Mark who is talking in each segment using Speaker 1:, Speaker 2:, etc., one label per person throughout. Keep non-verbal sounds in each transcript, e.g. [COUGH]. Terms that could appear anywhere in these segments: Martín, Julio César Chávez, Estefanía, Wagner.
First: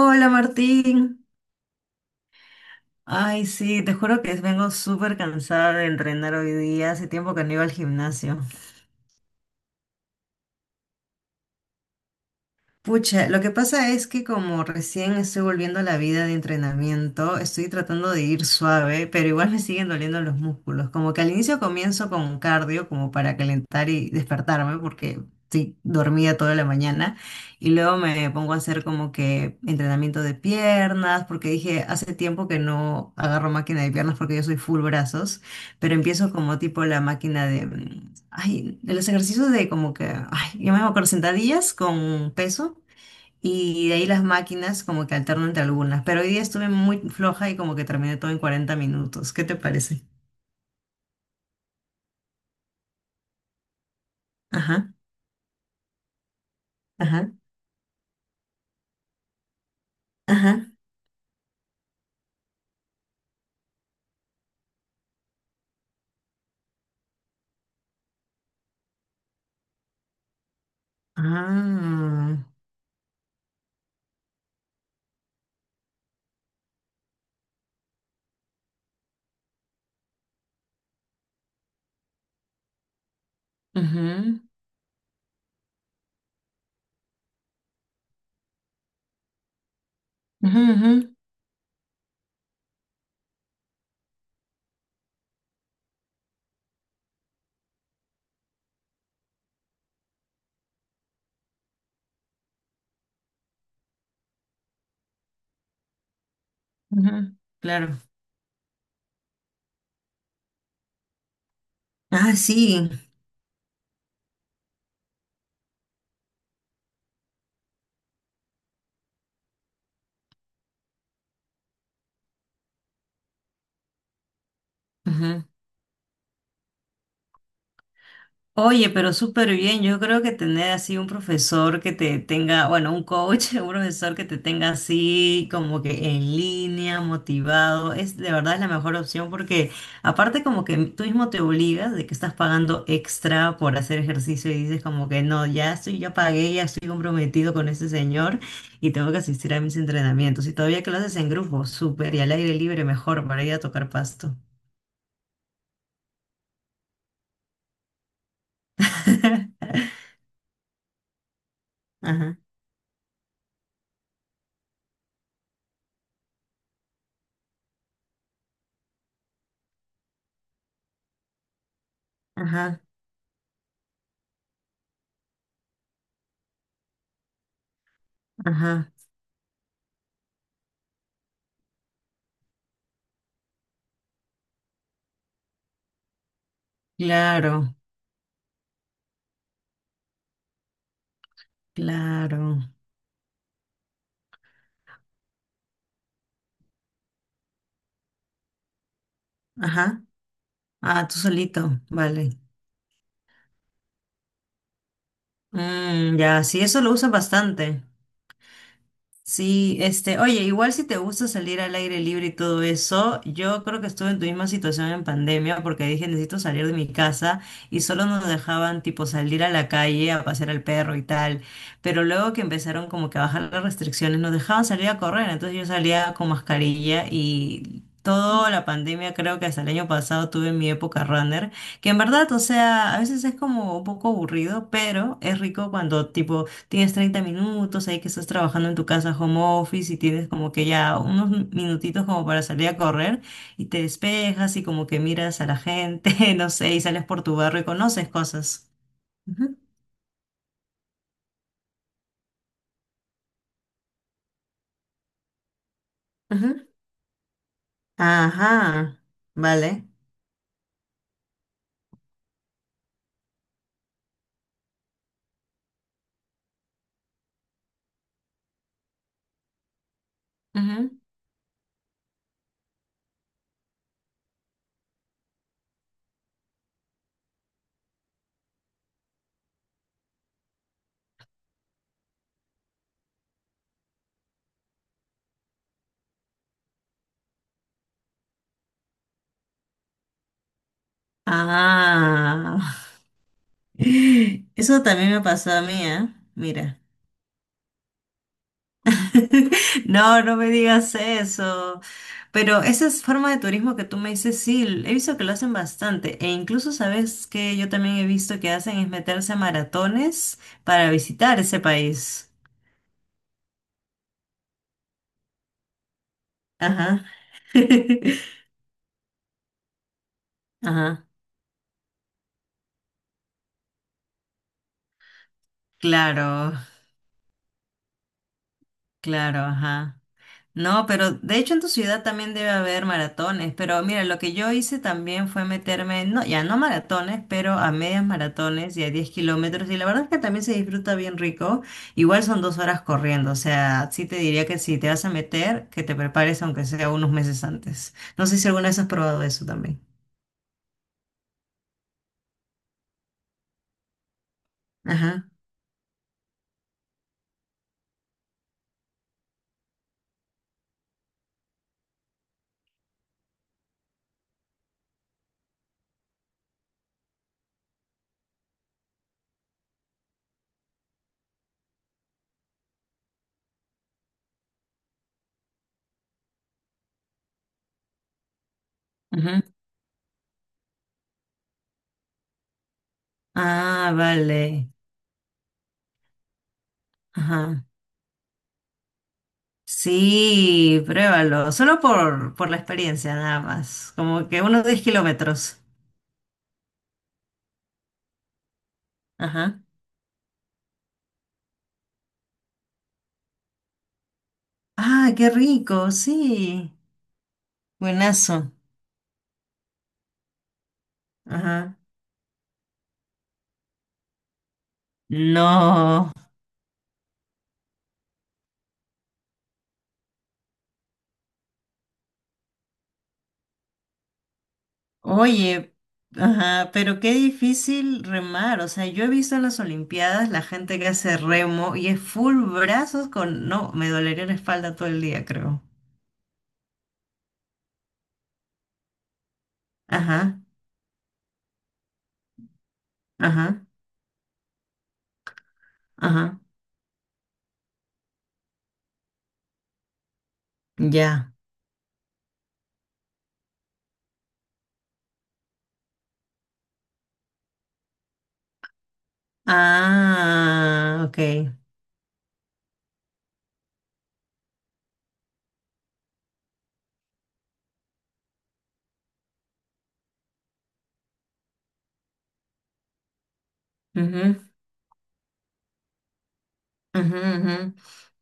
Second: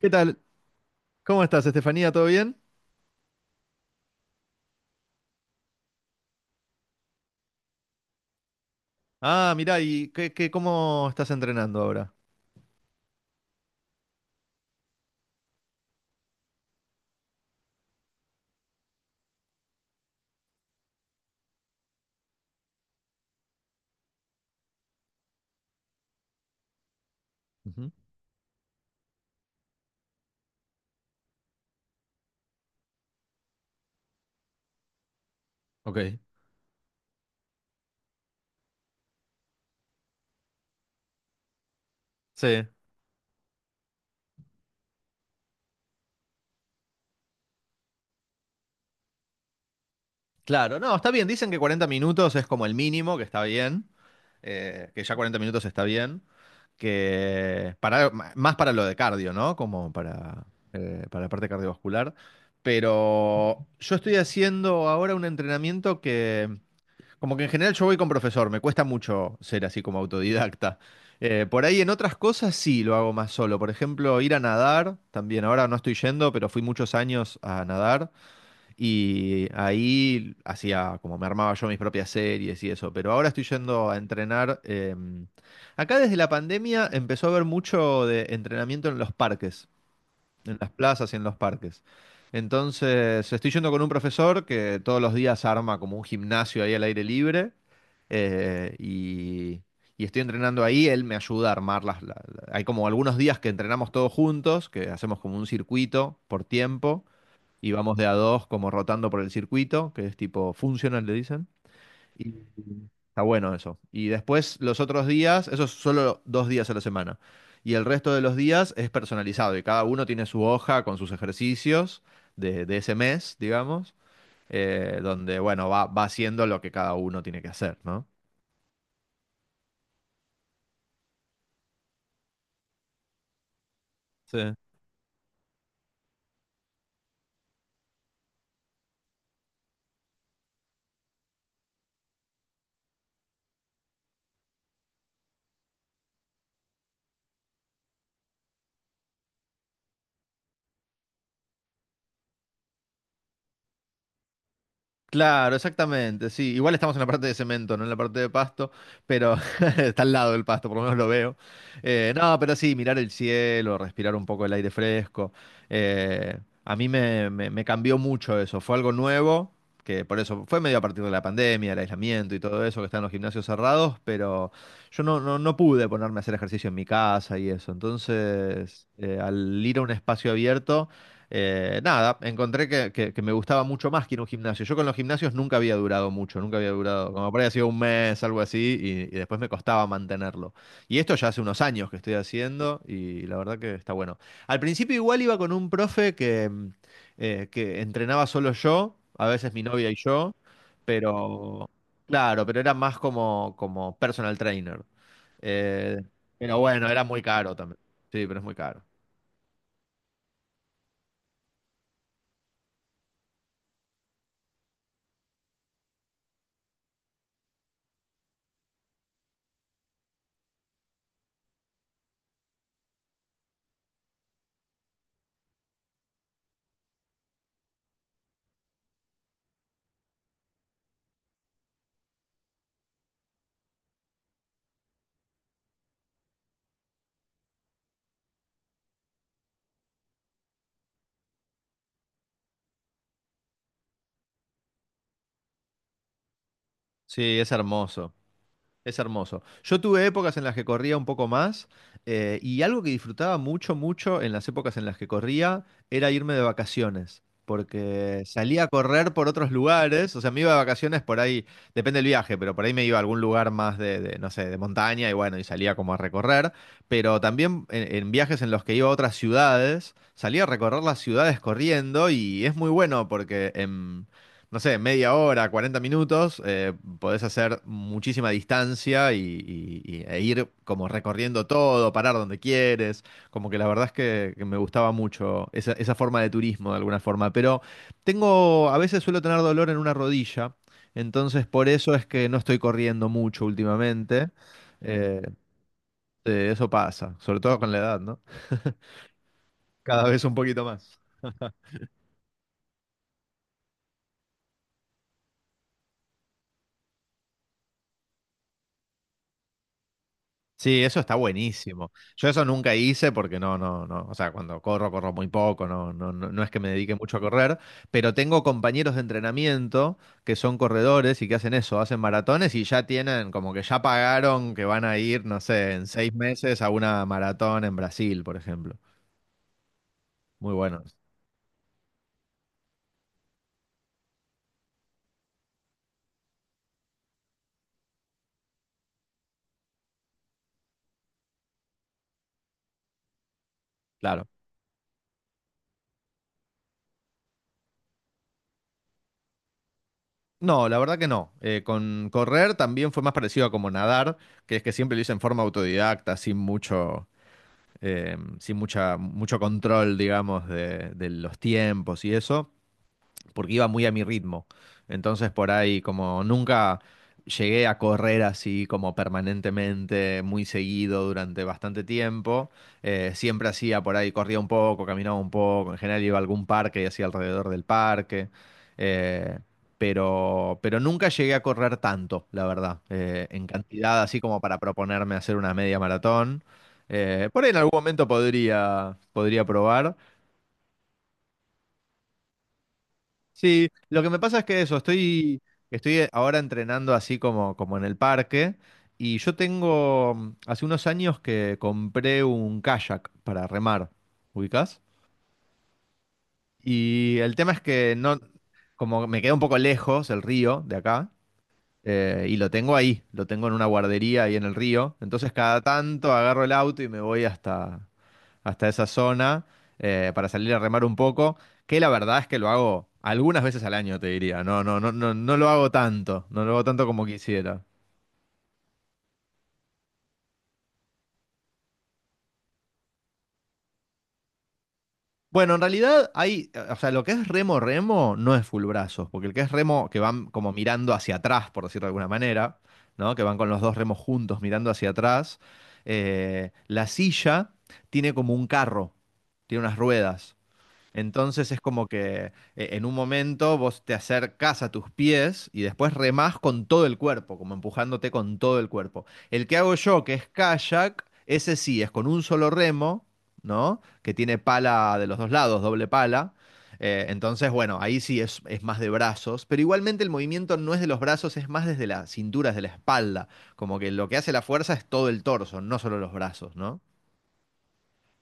Speaker 1: ¿Qué tal?
Speaker 2: Martín.
Speaker 1: ¿Cómo estás, Estefanía? ¿Todo bien?
Speaker 2: Ay, sí, te juro que vengo súper cansada de entrenar hoy día. Hace tiempo que no iba al gimnasio.
Speaker 1: Ah, mirá, ¿y cómo estás entrenando ahora?
Speaker 2: Pucha, lo que pasa es que como recién estoy volviendo a la vida de entrenamiento, estoy tratando de ir suave, pero igual me siguen doliendo los músculos. Como que al inicio comienzo con cardio como para calentar y despertarme, porque sí, dormía toda la mañana, y
Speaker 1: Ujú.
Speaker 2: luego me pongo a hacer como que entrenamiento de piernas, porque dije, hace tiempo que no agarro máquina de piernas porque yo soy full brazos, pero
Speaker 1: Ok.
Speaker 2: empiezo como tipo la máquina de ay, de los ejercicios de como que, ay, yo me acuerdo sentadillas con
Speaker 1: Sí,
Speaker 2: peso y de ahí las máquinas como que alterno entre algunas, pero hoy día estuve muy floja y como que terminé todo en 40 minutos. ¿Qué te parece?
Speaker 1: claro. No, está bien. Dicen que 40 minutos es como el mínimo, que está bien.
Speaker 2: Ajá,
Speaker 1: Que ya 40 minutos está bien.
Speaker 2: ajá,
Speaker 1: Que para, más para lo de cardio, ¿no? Como para,
Speaker 2: ajá.
Speaker 1: eh, para la parte cardiovascular. Pero yo estoy haciendo ahora un entrenamiento que. Como que en general yo voy con profesor, me cuesta mucho ser así como autodidacta. Por ahí en otras
Speaker 2: Ah,
Speaker 1: cosas sí lo hago más solo. Por ejemplo, ir a nadar, también ahora no estoy yendo, pero fui muchos años a nadar y ahí hacía como me armaba yo mis propias series y eso. Pero ahora estoy yendo a
Speaker 2: ujú,
Speaker 1: entrenar. Acá desde la pandemia empezó a haber mucho de entrenamiento en los parques en
Speaker 2: ujú,
Speaker 1: las
Speaker 2: ujú,
Speaker 1: plazas y en los parques. Entonces, estoy yendo con un profesor que todos los días arma como un gimnasio ahí al aire libre eh, y, y estoy entrenando ahí. Él me ayuda a armar hay como algunos días que entrenamos todos juntos, que hacemos como un circuito por tiempo
Speaker 2: ujú,
Speaker 1: y vamos
Speaker 2: claro.
Speaker 1: de a dos como rotando por el circuito, que es tipo funcional, le dicen.
Speaker 2: Ah, sí.
Speaker 1: Está bueno eso. Y después los otros días, eso es solo 2 días a la semana. Y el resto de los días es personalizado y cada uno tiene su hoja con sus ejercicios de ese mes, digamos, donde, bueno, va haciendo lo que cada uno tiene que hacer, ¿no?
Speaker 2: Oye, pero súper bien. Yo creo que tener así un profesor que te tenga, bueno, un coach, [LAUGHS] un profesor que te
Speaker 1: Sí.
Speaker 2: tenga así como que en línea, motivado, es de verdad es la mejor opción porque aparte como que tú mismo te obligas de que estás pagando extra por hacer ejercicio y dices como que no, ya estoy, ya pagué, ya estoy comprometido con este señor y tengo que asistir a mis entrenamientos. Y todavía que lo haces en grupo, súper y al aire libre, mejor para ir a tocar pasto.
Speaker 1: Claro, exactamente, sí. Igual estamos en la parte de cemento, no en la parte de pasto, pero
Speaker 2: [LAUGHS]
Speaker 1: [LAUGHS] está al lado del pasto, por lo menos lo veo. No,
Speaker 2: Ajá,
Speaker 1: pero sí, mirar el cielo, respirar un poco el aire fresco. eh, a mí me cambió mucho eso. Fue algo nuevo, que por eso fue medio a partir de la pandemia, el aislamiento y todo eso,
Speaker 2: ajá,
Speaker 1: que están los gimnasios cerrados, pero yo no pude ponerme a hacer ejercicio en mi casa y eso. Entonces,
Speaker 2: ajá,
Speaker 1: al ir a un espacio abierto, nada, encontré que, que me gustaba mucho más que ir a un gimnasio. Yo con los gimnasios nunca había durado mucho, nunca había durado, como por ahí ha sido
Speaker 2: claro.
Speaker 1: un mes, algo así, y después me costaba mantenerlo. Y esto ya hace unos años que estoy
Speaker 2: Claro.
Speaker 1: haciendo y la verdad que está bueno. Al principio igual iba con un profe que entrenaba solo yo, a veces mi novia y
Speaker 2: Ajá.
Speaker 1: yo,
Speaker 2: Ah, tú
Speaker 1: pero
Speaker 2: solito. Vale.
Speaker 1: claro, pero era más como personal trainer. Eh,
Speaker 2: Mm, ya,
Speaker 1: pero
Speaker 2: sí, eso
Speaker 1: bueno,
Speaker 2: lo
Speaker 1: era
Speaker 2: usan
Speaker 1: muy caro también.
Speaker 2: bastante.
Speaker 1: Sí, pero es muy caro.
Speaker 2: Sí, este, oye, igual si te gusta salir al aire libre y todo eso, yo creo que estuve en tu misma situación en pandemia porque dije necesito salir de mi casa y solo nos dejaban tipo salir a la calle a pasear al perro y tal, pero luego que empezaron como que a bajar las restricciones nos dejaban salir a correr, entonces yo salía con mascarilla y toda la pandemia creo que hasta el año pasado tuve mi época runner, que en verdad, o sea, a veces es como un poco aburrido, pero es rico cuando tipo tienes 30 minutos, ahí que estás trabajando en tu casa home office y tienes como que ya unos minutitos como para salir a correr y te despejas y como que miras a la gente, [LAUGHS] no sé, y sales por tu
Speaker 1: Sí, es
Speaker 2: barrio y conoces
Speaker 1: hermoso.
Speaker 2: cosas.
Speaker 1: Es hermoso.
Speaker 2: Ujú,
Speaker 1: Yo tuve épocas en las que corría un poco más, y algo que disfrutaba mucho, mucho en las épocas en las que corría era irme de
Speaker 2: ujú.
Speaker 1: vacaciones, porque salía a
Speaker 2: Ajá,
Speaker 1: correr por otros
Speaker 2: vale.
Speaker 1: lugares, o sea, me iba de vacaciones por ahí, depende del viaje, pero por ahí me iba a algún lugar más no sé, de montaña y bueno, y salía como a recorrer, pero también en viajes en los que iba a otras ciudades, salía a recorrer
Speaker 2: Ujú.
Speaker 1: las ciudades corriendo y es muy bueno porque, no sé, media hora, 40 minutos, podés hacer muchísima distancia y, e ir como recorriendo todo, parar donde quieres. Como que la verdad es que, me gustaba mucho esa forma de turismo de alguna forma. Pero a veces suelo tener dolor en una rodilla, entonces por eso es que no estoy
Speaker 2: Ah,
Speaker 1: corriendo mucho últimamente. Mm.
Speaker 2: [LAUGHS] eso también me pasó a mí, ¿eh?
Speaker 1: Eso
Speaker 2: Mira.
Speaker 1: pasa, sobre todo con la edad, ¿no?
Speaker 2: [LAUGHS]
Speaker 1: Cada
Speaker 2: No,
Speaker 1: vez un
Speaker 2: no me
Speaker 1: poquito
Speaker 2: digas
Speaker 1: más.
Speaker 2: eso. Pero esa es forma de turismo que tú me dices, sí, he visto que lo hacen bastante. E incluso sabes que yo también he visto que hacen es meterse a maratones
Speaker 1: Sí,
Speaker 2: para
Speaker 1: eso está
Speaker 2: visitar ese
Speaker 1: buenísimo. Yo
Speaker 2: país.
Speaker 1: eso nunca hice porque no, no, no, o sea, cuando corro, corro muy poco, no es que me dedique
Speaker 2: Ajá.
Speaker 1: mucho a correr, pero
Speaker 2: [LAUGHS]
Speaker 1: tengo compañeros de entrenamiento que son
Speaker 2: Ajá.
Speaker 1: corredores y que hacen eso, hacen maratones y ya tienen, como que ya pagaron que van a ir, no sé, en seis
Speaker 2: Claro,
Speaker 1: meses a una maratón en Brasil, por ejemplo.
Speaker 2: claro, ajá.
Speaker 1: Muy
Speaker 2: No,
Speaker 1: buenos,
Speaker 2: pero de hecho en tu ciudad también debe haber maratones, pero mira, lo que yo hice también fue meterme, no, ya no maratones, pero a medias maratones y a 10 kilómetros, y la verdad es que también se disfruta bien rico, igual son 2 horas corriendo, o sea, sí te
Speaker 1: claro.
Speaker 2: diría que si te vas a meter, que te prepares aunque sea unos meses antes. No sé si alguna vez has probado eso también.
Speaker 1: No, la verdad que no. Con correr también fue más parecido a como nadar, que es que siempre lo hice en
Speaker 2: Ajá,
Speaker 1: forma autodidacta, sin mucho sin mucha, mucho control, digamos, de los tiempos y eso porque iba muy a mi ritmo. Entonces por ahí como nunca llegué a correr así como permanentemente, muy seguido durante bastante tiempo. Siempre hacía por ahí, corría un poco, caminaba un poco, en general iba a algún parque y hacía alrededor del parque. eh,
Speaker 2: ajá.
Speaker 1: pero nunca llegué a correr tanto, la verdad, en
Speaker 2: Ah,
Speaker 1: cantidad así como para
Speaker 2: vale.
Speaker 1: proponerme hacer una media maratón. Por ahí en
Speaker 2: Ajá.
Speaker 1: algún momento podría probar.
Speaker 2: Sí, pruébalo, solo por la experiencia nada
Speaker 1: Sí,
Speaker 2: más,
Speaker 1: lo que me
Speaker 2: como
Speaker 1: pasa
Speaker 2: que
Speaker 1: es que
Speaker 2: unos
Speaker 1: eso,
Speaker 2: 10 kilómetros.
Speaker 1: estoy ahora entrenando así como en el parque y yo
Speaker 2: Ajá.
Speaker 1: tengo, hace unos años que compré un kayak para remar, ¿ubicás?
Speaker 2: Ah, qué rico, sí.
Speaker 1: Y el tema es que no,
Speaker 2: Buenazo.
Speaker 1: como me queda un poco lejos el río de acá,
Speaker 2: Ajá.
Speaker 1: y lo tengo ahí, lo tengo en una guardería ahí en el río, entonces cada tanto
Speaker 2: No.
Speaker 1: agarro el auto y me voy hasta esa zona, para salir a remar un poco, que la verdad es que lo hago algunas veces al año, te diría. No lo hago
Speaker 2: Oye,
Speaker 1: tanto, no lo hago
Speaker 2: ajá,
Speaker 1: tanto
Speaker 2: pero
Speaker 1: como
Speaker 2: qué
Speaker 1: quisiera.
Speaker 2: difícil remar. O sea, yo he visto en las Olimpiadas la gente que hace remo y es full brazos con... No, me dolería la espalda todo el día,
Speaker 1: Bueno, en
Speaker 2: creo.
Speaker 1: realidad o sea, lo que es remo remo no es full brazos, porque el que es remo que van
Speaker 2: Ajá,
Speaker 1: como mirando hacia atrás, por decirlo de alguna manera, ¿no? Que van con los
Speaker 2: ajá,
Speaker 1: dos remos juntos mirando hacia atrás.
Speaker 2: ajá.
Speaker 1: La silla tiene como un carro, tiene unas ruedas.
Speaker 2: Ya.
Speaker 1: Entonces es como que en un momento vos te acercás a tus pies y después remás con todo el cuerpo, como empujándote con todo el cuerpo. El que hago yo, que es
Speaker 2: Ah,
Speaker 1: kayak,
Speaker 2: ok.
Speaker 1: ese sí, es con un solo remo, ¿no? Que tiene pala de los dos lados, doble pala. Entonces, bueno, ahí sí es más de brazos, pero igualmente el movimiento no es de los brazos, es más desde la cintura, desde la espalda. Como que lo que hace la fuerza es todo el torso, no solo los brazos, ¿no?
Speaker 2: Ujú, ujú.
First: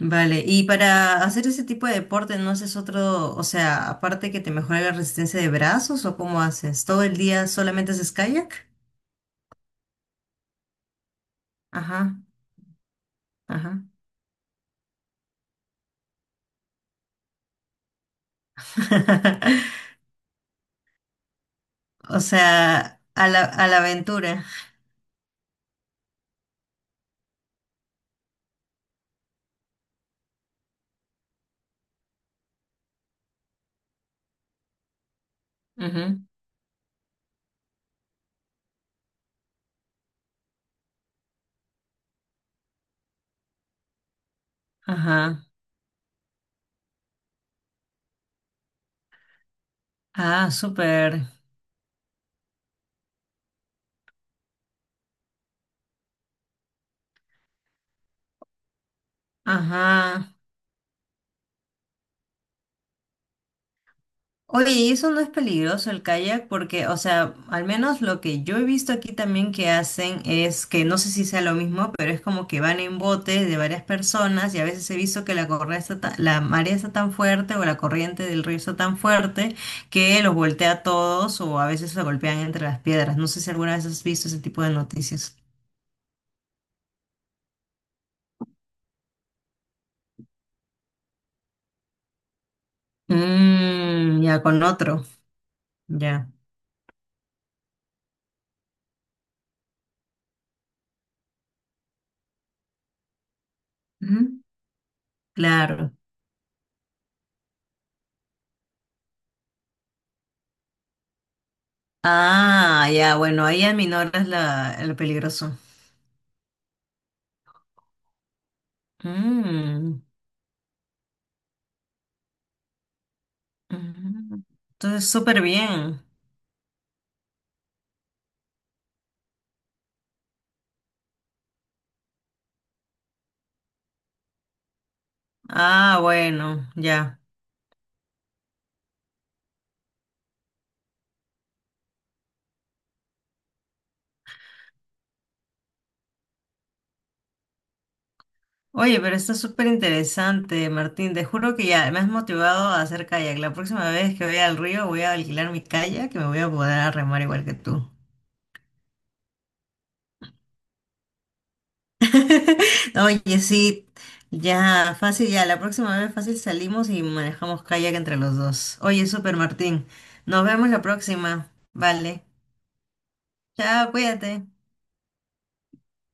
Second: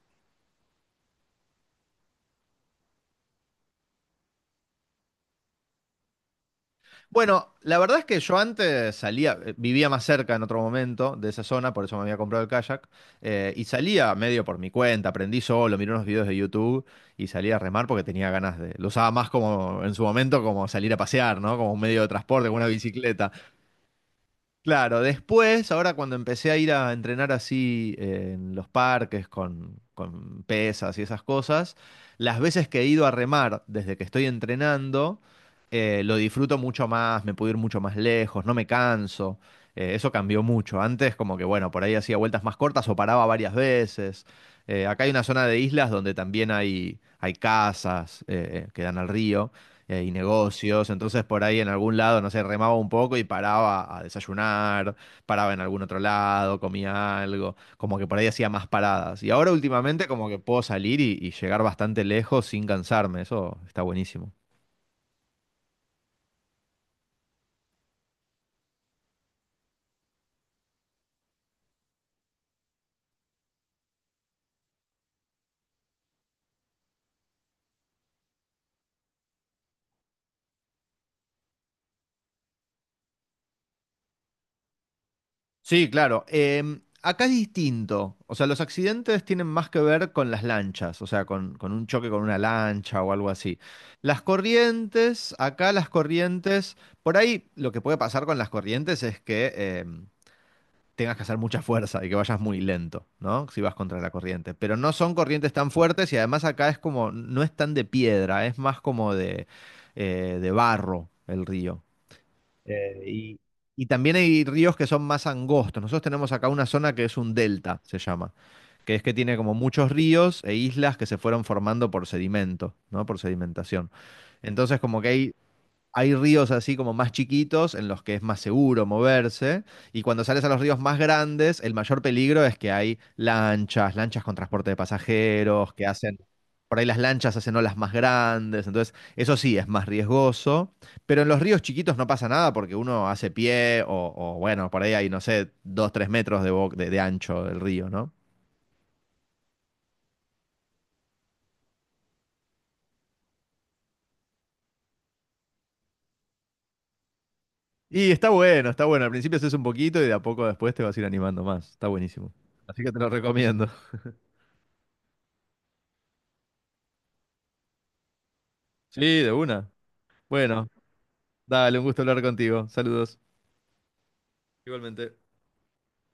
Speaker 2: Vale, y para hacer ese tipo de deporte, ¿no haces otro, o sea, aparte que te mejora la resistencia de brazos o cómo haces? ¿Todo el día
Speaker 1: Bueno, la
Speaker 2: solamente
Speaker 1: verdad es
Speaker 2: haces
Speaker 1: que yo
Speaker 2: kayak?
Speaker 1: antes vivía más cerca en otro momento de esa zona, por eso me había
Speaker 2: Ajá,
Speaker 1: comprado el kayak, y
Speaker 2: ajá.
Speaker 1: salía medio por mi cuenta, aprendí solo, miré unos videos de YouTube y salía a remar porque tenía ganas de, lo usaba más como
Speaker 2: [LAUGHS]
Speaker 1: en su momento como salir a pasear, ¿no? Como un medio de
Speaker 2: O
Speaker 1: transporte, como una
Speaker 2: sea,
Speaker 1: bicicleta.
Speaker 2: a la aventura.
Speaker 1: Claro, después, ahora cuando empecé a ir a entrenar así en los parques con pesas y esas cosas, las veces que he ido a remar desde que estoy entrenando, lo
Speaker 2: Ujú,
Speaker 1: disfruto mucho más, me puedo ir mucho más lejos, no me canso. Eso cambió mucho. Antes como que, bueno, por ahí hacía vueltas más cortas o paraba varias veces. Acá hay una
Speaker 2: ajá.
Speaker 1: zona de islas donde también hay casas que dan al río y
Speaker 2: Ah,
Speaker 1: negocios.
Speaker 2: súper.
Speaker 1: Entonces por ahí en algún lado, no sé, remaba un poco y paraba a desayunar, paraba en algún otro lado, comía algo, como que por ahí hacía más paradas. Y ahora últimamente como
Speaker 2: Ajá.
Speaker 1: que puedo salir y llegar bastante lejos sin cansarme, eso está buenísimo.
Speaker 2: Oye, ¿y eso no es peligroso el kayak? Porque, o sea, al menos lo que yo he visto aquí también que hacen es que no sé si sea lo mismo, pero es como que van en botes de varias personas y a veces he visto que la marea está tan fuerte o la corriente del río está tan fuerte que los voltea a todos o a veces se golpean entre las piedras. No sé si alguna vez has visto ese tipo de noticias.
Speaker 1: Sí, claro. Acá es distinto. O sea, los accidentes tienen más que ver con las lanchas, o sea, con un choque con una lancha o algo así.
Speaker 2: Mm, ya con otro,
Speaker 1: Acá las
Speaker 2: ya.
Speaker 1: corrientes, por ahí lo que puede pasar con las corrientes es que em, tengas que hacer mucha fuerza y que vayas muy lento, ¿no? Si vas contra la
Speaker 2: Ujú,
Speaker 1: corriente. Pero no son corrientes tan
Speaker 2: claro.
Speaker 1: fuertes y además acá es como, no es tan de piedra, es más como de barro el río.
Speaker 2: Ah,
Speaker 1: Eh,
Speaker 2: ya,
Speaker 1: y,
Speaker 2: bueno, ahí
Speaker 1: y también
Speaker 2: aminoras
Speaker 1: hay
Speaker 2: la,
Speaker 1: ríos que
Speaker 2: el
Speaker 1: son más
Speaker 2: peligroso.
Speaker 1: angostos. Nosotros tenemos acá una zona que es un delta, se llama, que es que tiene como muchos
Speaker 2: Mm,
Speaker 1: ríos e islas que se fueron formando por sedimento, ¿no? Por sedimentación.
Speaker 2: ujú.
Speaker 1: Entonces como que
Speaker 2: Entonces,
Speaker 1: hay
Speaker 2: súper bien.
Speaker 1: hay ríos así como más chiquitos en los que es más seguro moverse y cuando sales a los ríos más grandes, el mayor peligro es que hay lanchas, lanchas con transporte de pasajeros, que
Speaker 2: Ah,
Speaker 1: hacen,
Speaker 2: bueno,
Speaker 1: por ahí las
Speaker 2: ya.
Speaker 1: lanchas hacen olas más grandes, entonces eso sí es más riesgoso, pero en los ríos chiquitos no pasa nada porque uno hace pie o bueno, por ahí hay, no sé, 2, 3 metros de ancho del río, ¿no?
Speaker 2: Oye, pero está súper interesante, Martín. Te juro que ya me has motivado a hacer kayak. La próxima vez que vaya al río voy a alquilar mi kayak que me voy a poder a remar igual que tú.
Speaker 1: Y está bueno, está bueno. Al principio haces un poquito y de a poco después te vas a ir animando más. Está buenísimo.
Speaker 2: [LAUGHS]
Speaker 1: Así que te lo
Speaker 2: Oye,
Speaker 1: recomiendo.
Speaker 2: sí, ya, fácil, ya. La próxima vez fácil salimos y manejamos kayak entre los dos.
Speaker 1: Sí,
Speaker 2: Oye,
Speaker 1: de
Speaker 2: súper,
Speaker 1: una.
Speaker 2: Martín. Nos vemos
Speaker 1: Bueno,
Speaker 2: la próxima.
Speaker 1: dale, un gusto hablar
Speaker 2: Vale.
Speaker 1: contigo. Saludos.
Speaker 2: Chao, cuídate.
Speaker 1: Igualmente.